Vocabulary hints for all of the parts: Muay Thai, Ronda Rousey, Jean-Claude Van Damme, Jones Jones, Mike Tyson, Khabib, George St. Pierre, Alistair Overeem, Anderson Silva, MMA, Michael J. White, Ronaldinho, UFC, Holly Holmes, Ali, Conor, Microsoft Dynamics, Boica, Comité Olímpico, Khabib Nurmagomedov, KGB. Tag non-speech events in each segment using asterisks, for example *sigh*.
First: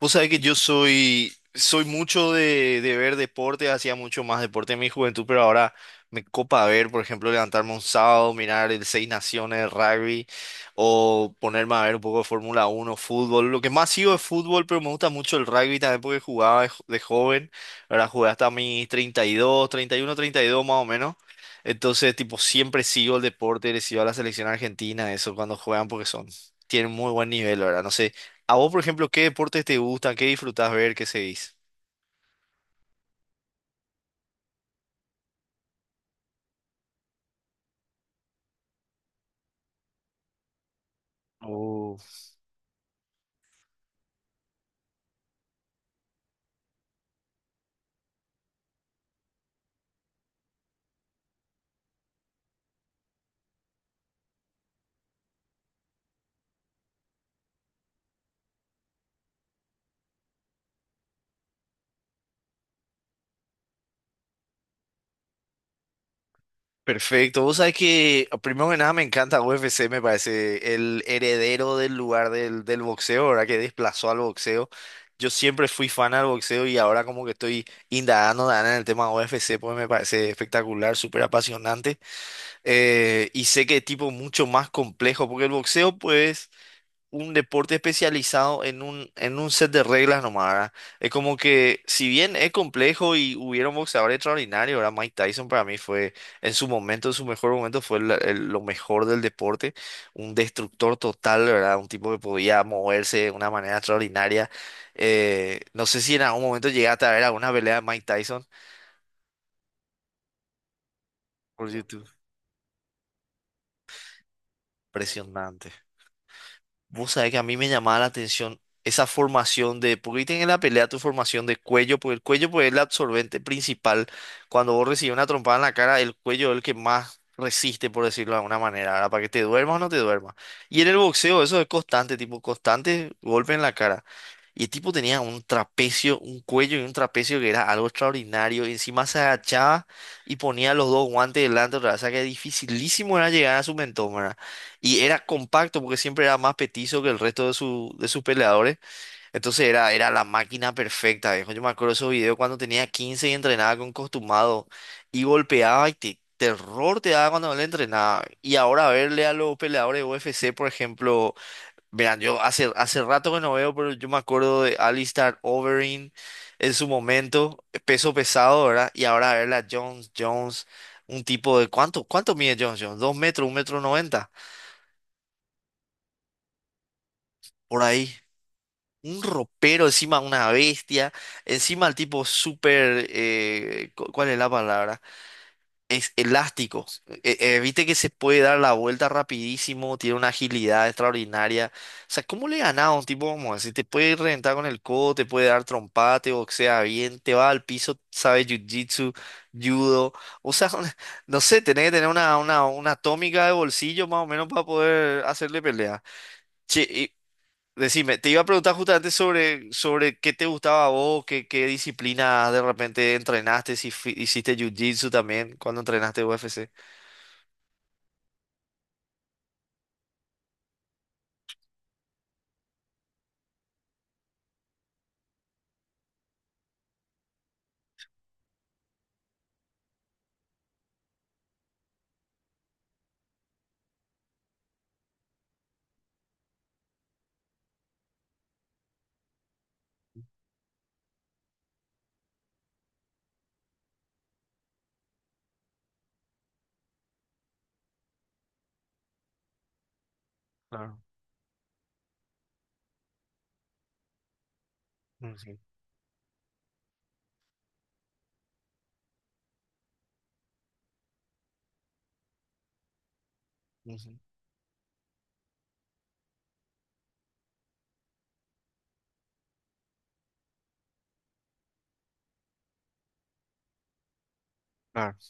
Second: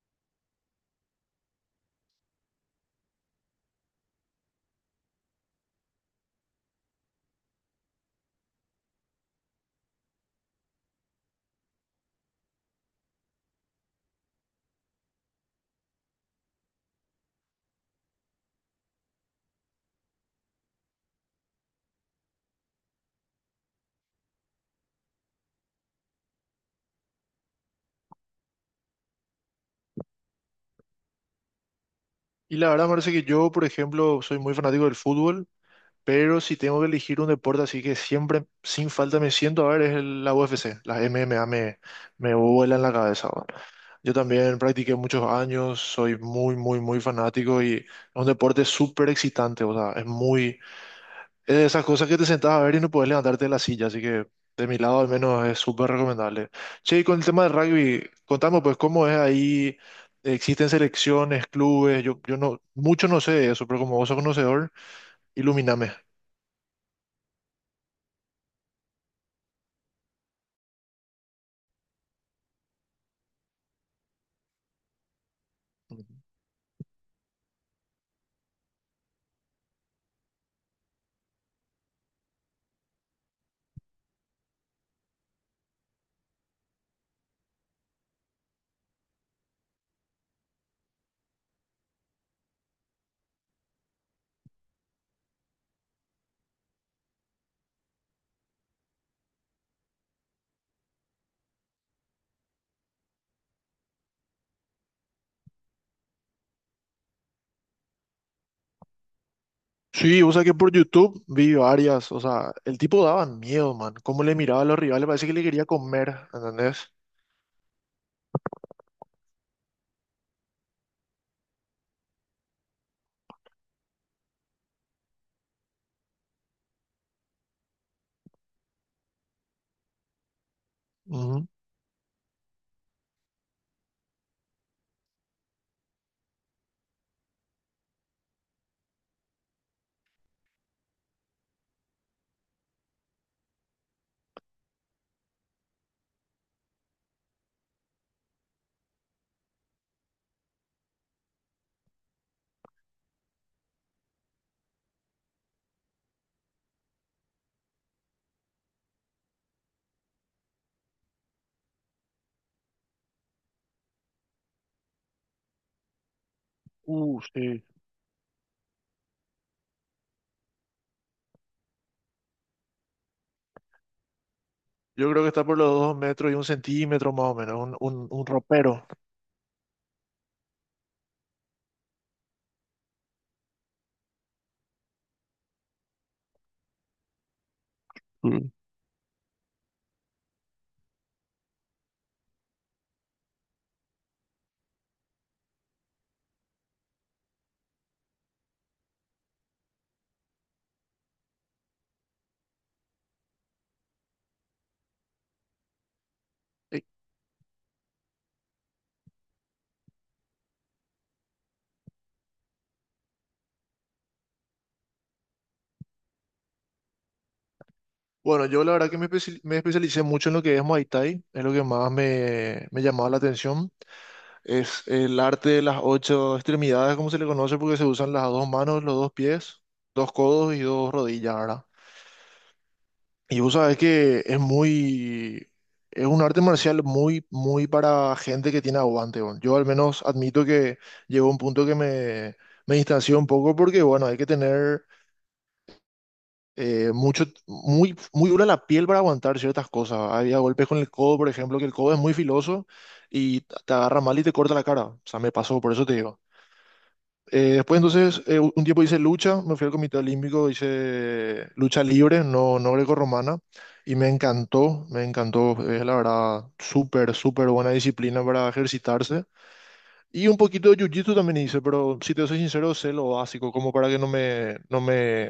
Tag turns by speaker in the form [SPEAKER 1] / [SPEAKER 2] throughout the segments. [SPEAKER 1] Vos sabés que yo soy mucho de ver deporte, hacía mucho más deporte en mi juventud, pero ahora me copa ver, por ejemplo, levantarme un sábado, mirar el Seis Naciones, el rugby, o ponerme a ver un poco de Fórmula uno fútbol. Lo que más sigo es fútbol, pero me gusta mucho el rugby también porque jugaba de joven, ahora jugué hasta mis 32 31, 32 más o menos. Entonces, tipo, siempre sigo el deporte, le sigo a la selección argentina, eso cuando juegan porque son, tienen muy buen nivel, ¿verdad? No sé. A vos, por ejemplo, ¿qué deportes te gustan? ¿Qué disfrutás ver? ¿Qué seguís?
[SPEAKER 2] Y la verdad, parece que yo, por ejemplo, soy muy fanático del fútbol, pero si tengo que elegir un deporte así que siempre, sin falta, me siento a ver, es la UFC. Las MMA
[SPEAKER 1] Oh.
[SPEAKER 2] me vuelan la cabeza, ¿no? Yo también practiqué muchos años, soy muy fanático y es un deporte súper excitante, o sea, es de esas cosas que te sentás a ver y no puedes levantarte de la silla, así que de mi lado al menos es súper recomendable. Che, y con el tema del rugby, contame pues cómo es ahí, existen selecciones, clubes, yo no, mucho no sé de eso, pero como vos sos conocedor, ilumíname.
[SPEAKER 1] Perfecto. Vos sabés que, primero que nada, me encanta UFC, me parece el heredero del lugar del boxeo, ¿verdad? Que desplazó al boxeo. Yo siempre fui
[SPEAKER 2] Ujú.
[SPEAKER 1] fan al boxeo y ahora como que estoy indagando en el tema UFC, pues me parece espectacular, súper apasionante. Y sé que es tipo mucho más complejo, porque el boxeo, pues un deporte especializado en un set de reglas nomás, ¿verdad? Es como que, si bien es complejo y hubieron boxeadores extraordinarios, ¿verdad? Mike Tyson para mí fue, en su momento, en su mejor momento, fue lo mejor del deporte, un destructor total, ¿verdad? Un tipo que podía moverse de una manera extraordinaria. No sé si en algún momento llegaste a ver alguna pelea de Mike Tyson
[SPEAKER 2] Sí, o sea que por YouTube vi
[SPEAKER 1] por YouTube.
[SPEAKER 2] varias, o sea, el tipo daba miedo, man, cómo le miraba a los rivales, parece que le quería
[SPEAKER 1] Impresionante.
[SPEAKER 2] comer, ¿entendés?
[SPEAKER 1] Vos sabés que a mí me llamaba la atención esa formación de, porque ahí tenés en la pelea tu formación de cuello, porque el cuello pues, es el absorbente principal. Cuando vos recibís una trompada en la cara, el cuello es el que más resiste, por decirlo de alguna manera, ¿verdad? Para que te duermas o no te duermas. Y en el boxeo
[SPEAKER 2] Ujú.
[SPEAKER 1] eso es constante, tipo constante golpe en la cara. Y el tipo tenía un trapecio, un cuello y un trapecio que era algo extraordinario. Y encima se agachaba y ponía los dos guantes delante otra vez. O sea que dificilísimo era llegar a su mentón, ¿verdad? Y era compacto porque siempre era más petizo que el resto de, su, de sus peleadores. Entonces era la máquina perfecta, viejo. Yo me acuerdo de esos videos cuando tenía 15 y entrenaba con costumado y golpeaba y terror te daba cuando no le entrenaba. Y ahora verle a los peleadores de UFC, por ejemplo, verán, yo hace rato que no veo, pero yo me acuerdo de Alistair Overeem en su
[SPEAKER 2] Sí.
[SPEAKER 1] momento, peso pesado, ¿verdad? Y ahora verle a Jones Jones, un tipo de, ¿cuánto mide Jones Jones? ¿Dos metros, un metro noventa?
[SPEAKER 2] Yo creo que está por los dos metros y un centímetro más o menos, un,
[SPEAKER 1] Por ahí.
[SPEAKER 2] ropero.
[SPEAKER 1] Un ropero, encima una bestia, encima el tipo súper, ¿cuál es la palabra? Es elástico. Viste que se puede
[SPEAKER 2] Mm.
[SPEAKER 1] dar la vuelta rapidísimo, tiene una agilidad extraordinaria. O sea, ¿cómo le ganás a un tipo como ese? Te puede reventar con el codo, te puede dar trompate, te boxea bien, te va al piso, sabe jiu-jitsu, judo. O sea, *laughs* no sé, tenés que tener una atómica de bolsillo más o menos para poder hacerle pelea. Che, decime, te iba a preguntar justamente sobre qué te gustaba a vos, qué disciplina de repente entrenaste, si hiciste jiu-jitsu también cuando entrenaste UFC.
[SPEAKER 2] Bueno, yo la verdad que me especialicé mucho en lo que es Muay Thai, es lo que más me llamaba la atención. Es el arte de las ocho extremidades, como se le conoce, porque se usan las dos manos, los dos pies, dos codos y dos rodillas, ¿verdad? Y vos sabés que es un arte marcial muy para gente que tiene aguante. Bueno, yo al menos admito que llegó un punto que me distancié un poco porque, bueno, hay que tener mucho, muy dura la piel para aguantar ciertas cosas. Había golpes con el
[SPEAKER 1] Claro.
[SPEAKER 2] codo, por ejemplo, que el codo es muy filoso y te agarra mal y te corta la cara. O sea, me
[SPEAKER 1] Ujú,
[SPEAKER 2] pasó, por eso te digo. Después, entonces, un tiempo hice lucha, me fui al Comité Olímpico, hice lucha libre, no grecorromana, y me
[SPEAKER 1] ujú.
[SPEAKER 2] encantó, me encantó. Es la verdad, súper buena disciplina para ejercitarse. Y un poquito de jiu-jitsu también hice, pero si te soy sincero, sé lo básico, como para que no
[SPEAKER 1] Claro.
[SPEAKER 2] me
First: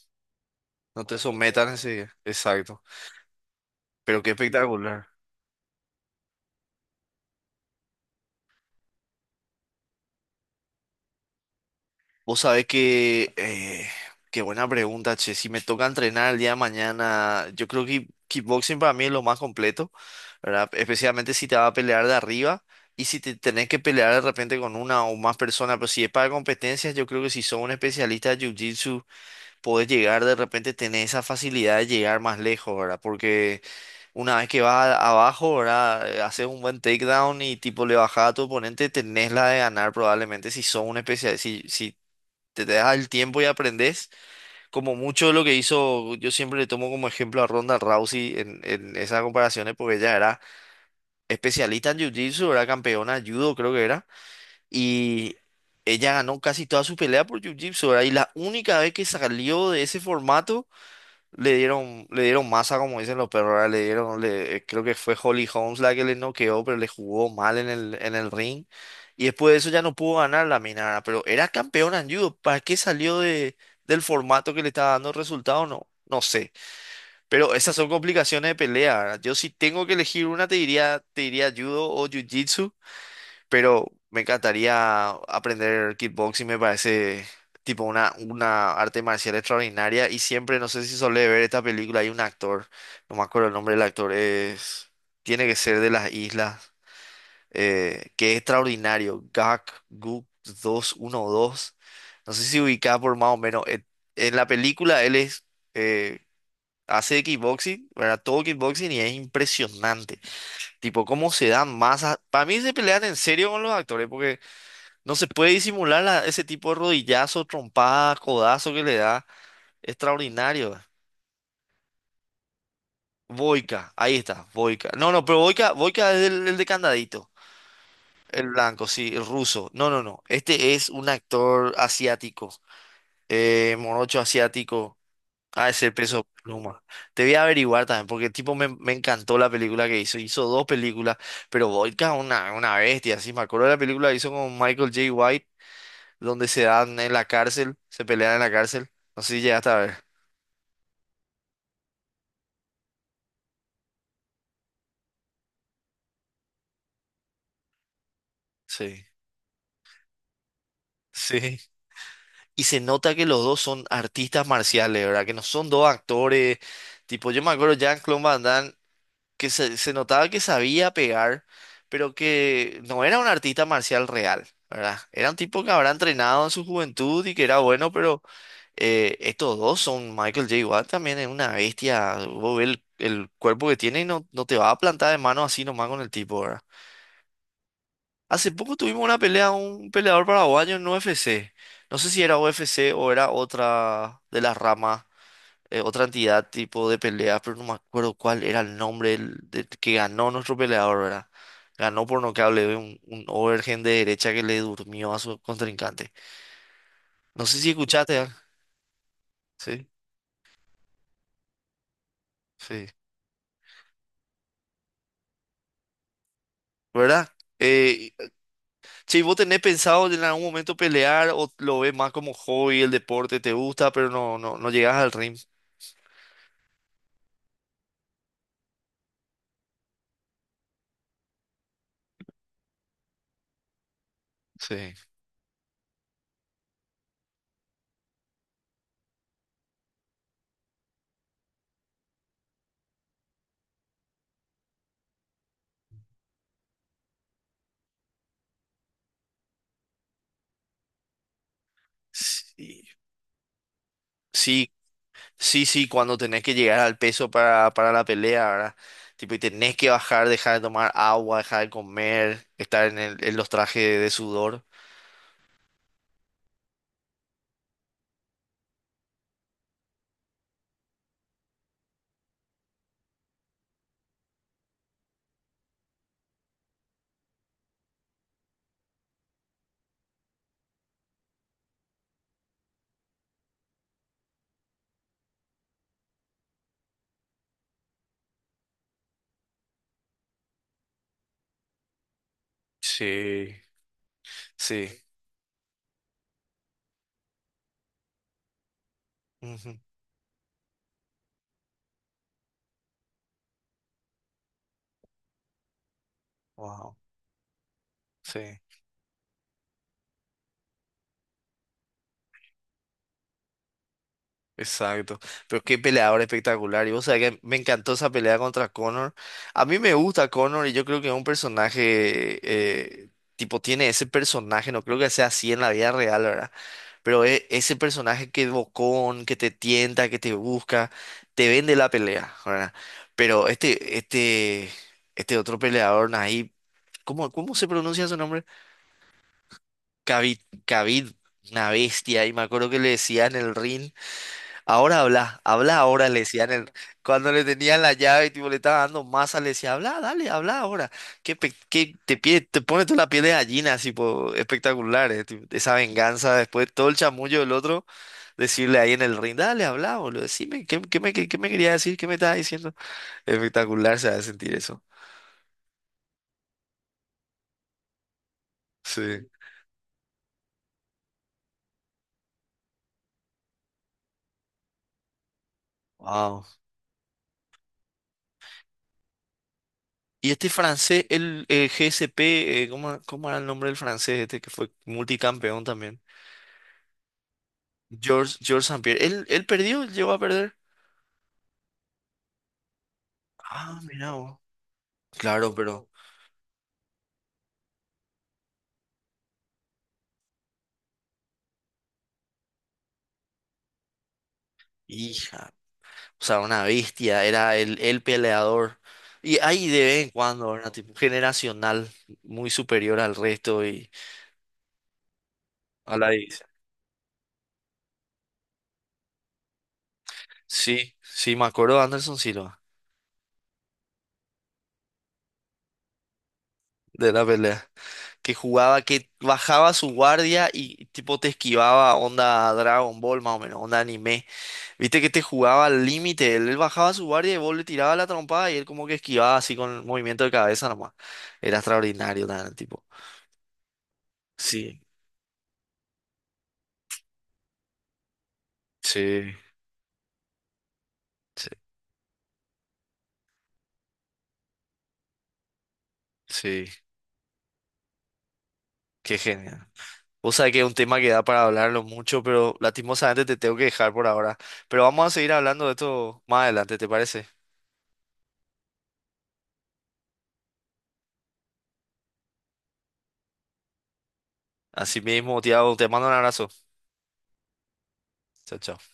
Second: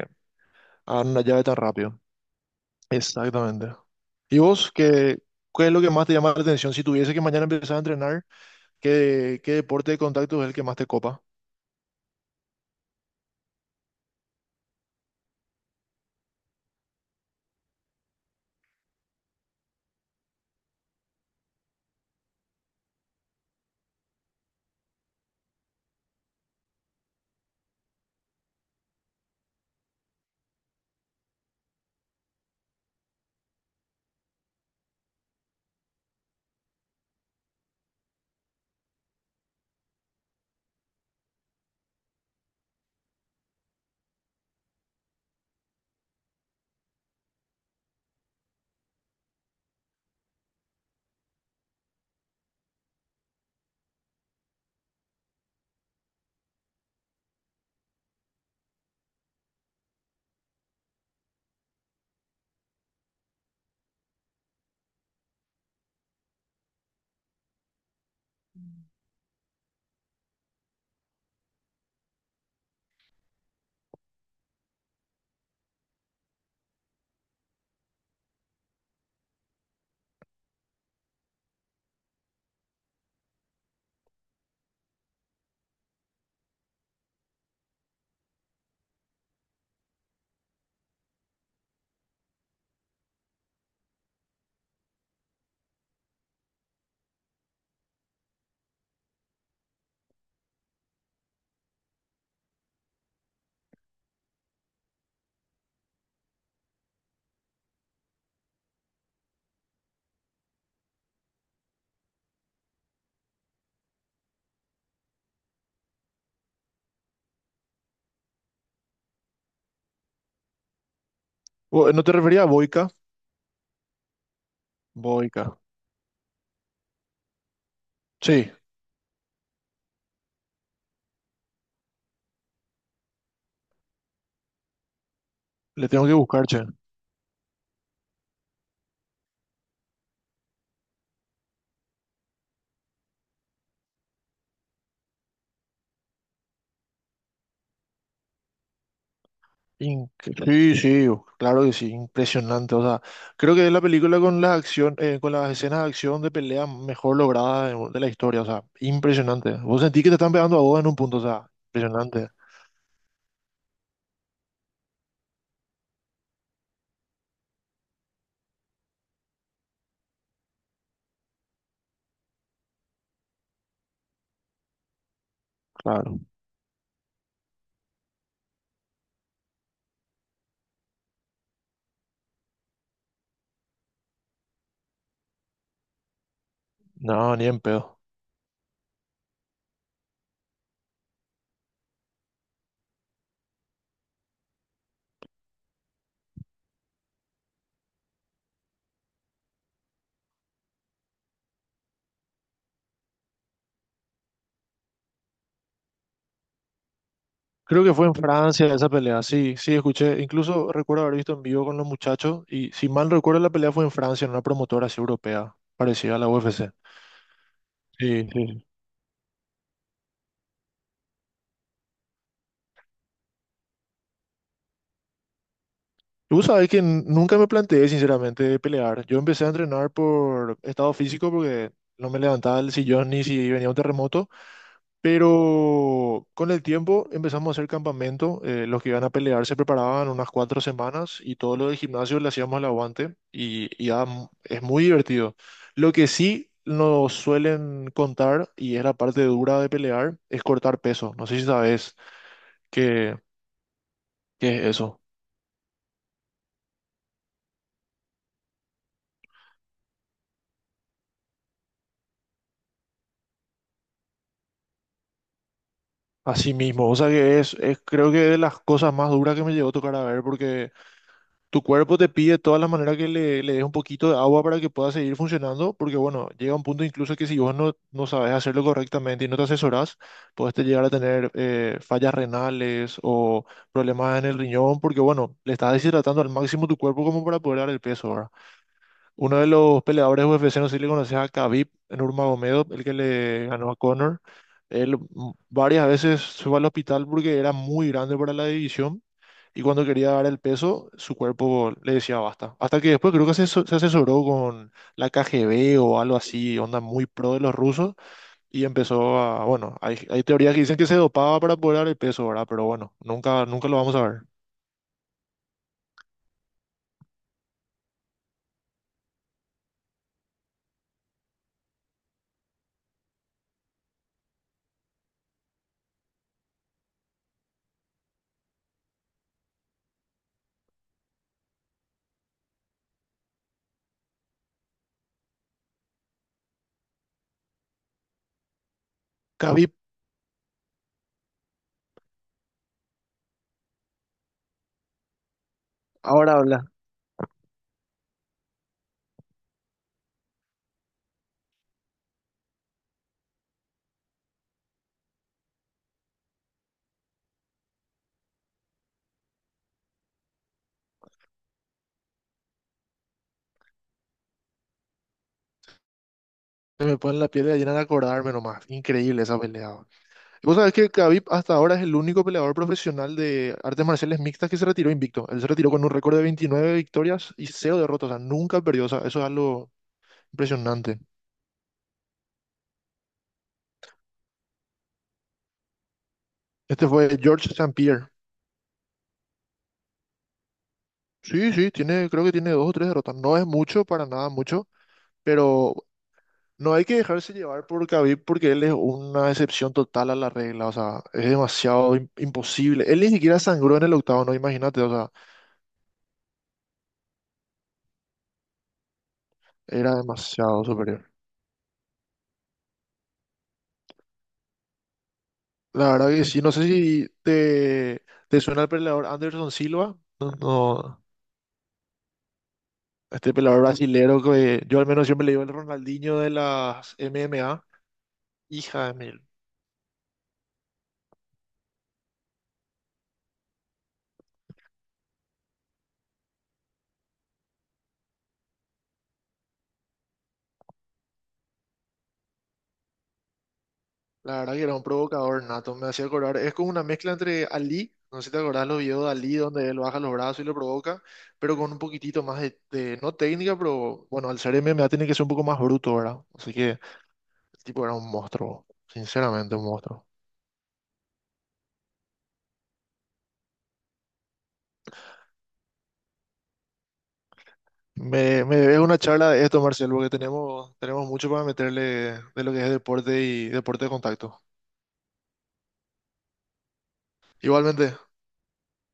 [SPEAKER 1] No
[SPEAKER 2] hagan
[SPEAKER 1] te
[SPEAKER 2] una llave tan
[SPEAKER 1] sometan
[SPEAKER 2] rápido.
[SPEAKER 1] así. Exacto.
[SPEAKER 2] Exactamente.
[SPEAKER 1] Pero qué
[SPEAKER 2] ¿Y vos
[SPEAKER 1] espectacular.
[SPEAKER 2] qué es lo que más te llama la atención? Si tuviese que mañana empezar a entrenar, qué deporte de contacto es el que más te copa?
[SPEAKER 1] Vos sabés que, qué buena pregunta, che. Si me toca entrenar el día de mañana, yo creo que kickboxing para mí es lo más completo, ¿verdad? Especialmente si te vas a pelear de arriba y si te tenés que pelear de repente con una o más personas, pero si es para competencias, yo creo que si sos un especialista de jiu-jitsu, podés llegar de repente, tener esa facilidad de llegar más lejos, ¿verdad? Porque una vez que vas abajo, ¿verdad? Haces un buen takedown y tipo le bajas a tu oponente, tenés la de ganar probablemente si sos un especialista, te das el tiempo y aprendes, como mucho de lo que hizo, yo siempre le tomo como ejemplo a Ronda Rousey en, esas comparaciones, porque ella era especialista en Jiu-Jitsu, era campeona de judo, creo que era, y ella ganó casi toda su pelea por Jiu-Jitsu, ¿verdad? Y la única vez que salió de ese formato le dieron masa, como dicen los perros, ¿verdad? Le dieron, le, creo que fue Holly Holmes la que le noqueó, pero le jugó mal en el ring. Y después de eso ya no pudo ganar la mina, ¿verdad? Pero era campeona en judo. ¿Para qué salió del formato que le estaba dando resultado? No, no sé. Pero esas son complicaciones de pelea, ¿verdad? Yo si tengo que elegir una, te diría judo o jiu-jitsu, pero me encantaría aprender kickboxing, me parece tipo una arte marcial extraordinaria y siempre, no sé si solé ver esta película, hay un actor, no me acuerdo el nombre del actor, es, tiene que ser de las islas, que es extraordinario, Gak Guk 212, no sé si ubicaba por más o menos, en la película él es. eh, Hace kickboxing, ¿verdad? Todo kickboxing y es impresionante. Tipo, cómo se dan masas. Para mí se pelean en serio con los actores, porque no se puede disimular ese tipo de rodillazo, trompada, codazo que le da. Extraordinario.
[SPEAKER 2] ¿No te refería a Boica?
[SPEAKER 1] Boica, ahí está, Boica. No, no, pero
[SPEAKER 2] Boica.
[SPEAKER 1] Boica, Boica es el de candadito. El
[SPEAKER 2] Sí,
[SPEAKER 1] blanco, sí, el ruso. No, no, no. Este es un actor asiático. Morocho asiático. Ah,
[SPEAKER 2] le
[SPEAKER 1] ese
[SPEAKER 2] tengo que
[SPEAKER 1] peso
[SPEAKER 2] buscar, che.
[SPEAKER 1] pluma. Te voy a averiguar también, porque el tipo me encantó la película que hizo. Hizo dos películas, pero Boica es una bestia. Sí, me acuerdo de la película que hizo con Michael J. White donde se dan en la cárcel, se pelean en la cárcel. No sé si llegaste a ver.
[SPEAKER 2] Inc- Sí, sí, claro que sí, impresionante. O sea, creo que es la película con la acción, con las escenas de acción de pelea mejor lograda de la historia. O sea,
[SPEAKER 1] Sí,
[SPEAKER 2] impresionante. Vos sentís que te están pegando a vos en un punto, o sea,
[SPEAKER 1] sí.
[SPEAKER 2] impresionante.
[SPEAKER 1] Y se nota que los dos son artistas marciales, ¿verdad? Que no son dos actores. Tipo, yo me acuerdo Jean-Claude Van Damme, que se notaba que sabía pegar, pero que no era un artista marcial real, ¿verdad? Era un tipo que habrá
[SPEAKER 2] Claro.
[SPEAKER 1] entrenado en su juventud y que era bueno, pero estos dos son Michael J. Watt también es una bestia. Vos ves el cuerpo que tiene y no, no te va a plantar de mano así nomás con el tipo, ¿verdad?
[SPEAKER 2] No, ni en pedo.
[SPEAKER 1] Hace poco tuvimos una pelea, un peleador paraguayo en UFC. No sé si era UFC o era otra de las ramas, otra entidad tipo de pelea, pero no me acuerdo cuál era el nombre del que ganó nuestro peleador, ¿verdad? Ganó por nocaut, le dio un overhand de derecha que le durmió a su contrincante. No sé si
[SPEAKER 2] Creo que fue en
[SPEAKER 1] escuchaste, ah.
[SPEAKER 2] Francia esa pelea, sí, sí,
[SPEAKER 1] Sí,
[SPEAKER 2] escuché, incluso recuerdo haber visto en vivo con los muchachos y
[SPEAKER 1] sí,
[SPEAKER 2] si mal recuerdo la pelea fue en Francia, en una promotora así europea, parecida a la UFC.
[SPEAKER 1] ¿verdad? Eh,
[SPEAKER 2] Sí, sí.
[SPEAKER 1] Che, ¿vos tenés pensado en algún momento pelear o lo ves más como hobby, el deporte te gusta, pero no, no, no llegas al ring?
[SPEAKER 2] Tú sabes que nunca me planteé sinceramente de pelear. Yo empecé a entrenar por estado físico porque no me levantaba del sillón ni si venía un terremoto.
[SPEAKER 1] Sí.
[SPEAKER 2] Pero con el tiempo empezamos a hacer campamento. Los que iban a pelear se preparaban unas cuatro semanas y todo lo del gimnasio le hacíamos el aguante y, es muy divertido. Lo que sí nos suelen contar, y es la parte dura de pelear, es cortar peso. No sé si sabes
[SPEAKER 1] Sí.
[SPEAKER 2] qué, qué es
[SPEAKER 1] Sí,
[SPEAKER 2] eso.
[SPEAKER 1] sí, sí, cuando tenés que llegar al peso para, la pelea, ¿verdad? Tipo, y tenés que bajar, dejar de tomar agua, dejar de comer, estar en los trajes de sudor.
[SPEAKER 2] Así mismo, o sea que es creo que de las cosas más duras que me llegó a tocar a ver, porque tu cuerpo te pide de todas las maneras que le des un poquito de agua para que pueda seguir funcionando, porque bueno, llega un punto incluso que si vos no sabes hacerlo correctamente y no te asesorás, puedes te llegar a tener fallas renales o problemas en el riñón, porque bueno, le estás deshidratando al máximo tu cuerpo como para poder dar el peso, ¿verdad? Uno de los peleadores UFC, no sé si le conoces a Khabib Nurmagomedov, el que le
[SPEAKER 1] Sí,
[SPEAKER 2] ganó a Conor.
[SPEAKER 1] sí.
[SPEAKER 2] Él mm, varias veces se fue al hospital porque era muy grande para la división y
[SPEAKER 1] Ujú.
[SPEAKER 2] cuando quería dar el peso, su cuerpo le decía basta. Hasta que después creo que se asesoró con la KGB o algo así, onda
[SPEAKER 1] Wow.
[SPEAKER 2] muy pro de los rusos
[SPEAKER 1] Sí,
[SPEAKER 2] y empezó a, bueno, hay teorías que dicen que se dopaba para poder dar el peso, ¿verdad? Pero bueno, nunca, nunca lo vamos a ver.
[SPEAKER 1] exacto. Pero qué peleador espectacular. Y vos sabés que me encantó esa pelea contra Conor. A mí me gusta Conor y yo creo que es un personaje, eh, tipo, tiene ese personaje, no creo que sea así en la vida real, ¿verdad? Pero ese personaje que es bocón, que te tienta, que te busca, te vende la pelea, ¿verdad? Pero este otro peleador, Nahib, ¿cómo se pronuncia su nombre?
[SPEAKER 2] Khabib
[SPEAKER 1] Khabib, Khabib, una bestia. Y me acuerdo que le decía en el ring, ahora habla, habla ahora, le
[SPEAKER 2] ahora
[SPEAKER 1] decían
[SPEAKER 2] habla.
[SPEAKER 1] el, cuando le tenían la llave y tipo, le estaba dando masa, le decía, habla, dale, habla ahora. Que te pone toda la piel de gallina, así, po, espectacular, tipo, esa venganza después, todo el chamullo del otro decirle ahí en el ring, dale, habla, boludo, decime, ¿qué me quería decir? ¿Qué me estaba diciendo? Espectacular se va a sentir eso.
[SPEAKER 2] Se me pone la piel de gallina de acordarme nomás. Increíble
[SPEAKER 1] Sí.
[SPEAKER 2] esa pelea. Vos sabés que Khabib hasta ahora es el único peleador profesional de artes marciales mixtas que se retiró invicto. Él se retiró con un récord de
[SPEAKER 1] Wow.
[SPEAKER 2] 29 victorias y cero derrotas. O sea, nunca perdió. O sea, eso es algo
[SPEAKER 1] Y este
[SPEAKER 2] impresionante.
[SPEAKER 1] francés, GSP, ¿cómo era el nombre del francés este que fue multicampeón también?
[SPEAKER 2] Este fue George St. Pierre.
[SPEAKER 1] George St. Pierre. ¿Él perdió? ¿Él llegó a perder?
[SPEAKER 2] Sí, sí, tiene, creo que tiene dos o tres derrotas. No es
[SPEAKER 1] Ah,
[SPEAKER 2] mucho, para
[SPEAKER 1] mira
[SPEAKER 2] nada
[SPEAKER 1] vos.
[SPEAKER 2] mucho,
[SPEAKER 1] Claro,
[SPEAKER 2] pero
[SPEAKER 1] pero,
[SPEAKER 2] no hay que dejarse llevar por Khabib porque él es una excepción total a la regla. O sea, es demasiado imposible. Él ni siquiera sangró en el octavo, no, imagínate. O sea,
[SPEAKER 1] hija, o sea, una bestia, era el peleador. Y hay de
[SPEAKER 2] era
[SPEAKER 1] vez en cuando,
[SPEAKER 2] demasiado
[SPEAKER 1] ¿verdad? Tipo,
[SPEAKER 2] superior.
[SPEAKER 1] generacional, muy superior al resto y
[SPEAKER 2] La
[SPEAKER 1] a
[SPEAKER 2] verdad
[SPEAKER 1] la.
[SPEAKER 2] que sí, no sé si te suena el peleador Anderson Silva, no,
[SPEAKER 1] Sí,
[SPEAKER 2] no,
[SPEAKER 1] sí, me acuerdo de Anderson Silva,
[SPEAKER 2] este peleador brasilero que yo al menos siempre le digo el Ronaldinho de las
[SPEAKER 1] de la
[SPEAKER 2] MMA,
[SPEAKER 1] pelea. Que jugaba,
[SPEAKER 2] hija de
[SPEAKER 1] que
[SPEAKER 2] mil.
[SPEAKER 1] bajaba su guardia y tipo te esquivaba onda Dragon Ball más o menos, onda anime. Viste que te jugaba al límite, él bajaba su guardia y vos le tirabas la trompada y él como que esquivaba así con el movimiento de cabeza nomás. Era extraordinario también, tipo.
[SPEAKER 2] La verdad que era
[SPEAKER 1] Sí,
[SPEAKER 2] un provocador nato, me hacía acordar, es como una mezcla entre Ali, no sé si te acordás los videos de
[SPEAKER 1] sí,
[SPEAKER 2] Ali donde él baja los brazos y lo provoca,
[SPEAKER 1] sí,
[SPEAKER 2] pero con un poquitito más de, no técnica, pero bueno, al ser MMA tiene que ser un poco más bruto, ¿verdad? Así
[SPEAKER 1] sí,
[SPEAKER 2] que el tipo era un monstruo,
[SPEAKER 1] qué
[SPEAKER 2] sinceramente un
[SPEAKER 1] genial.
[SPEAKER 2] monstruo.
[SPEAKER 1] Vos sabés que es un tema que da para hablarlo mucho, pero lastimosamente te tengo que dejar por ahora. Pero vamos a seguir hablando de esto más adelante, ¿te parece?
[SPEAKER 2] Me debes una charla de esto, Marcelo, porque tenemos, tenemos mucho para meterle de lo que es deporte y deporte de contacto.
[SPEAKER 1] Así mismo, Tiago, te mando un abrazo.
[SPEAKER 2] Igualmente.
[SPEAKER 1] Chao, chao.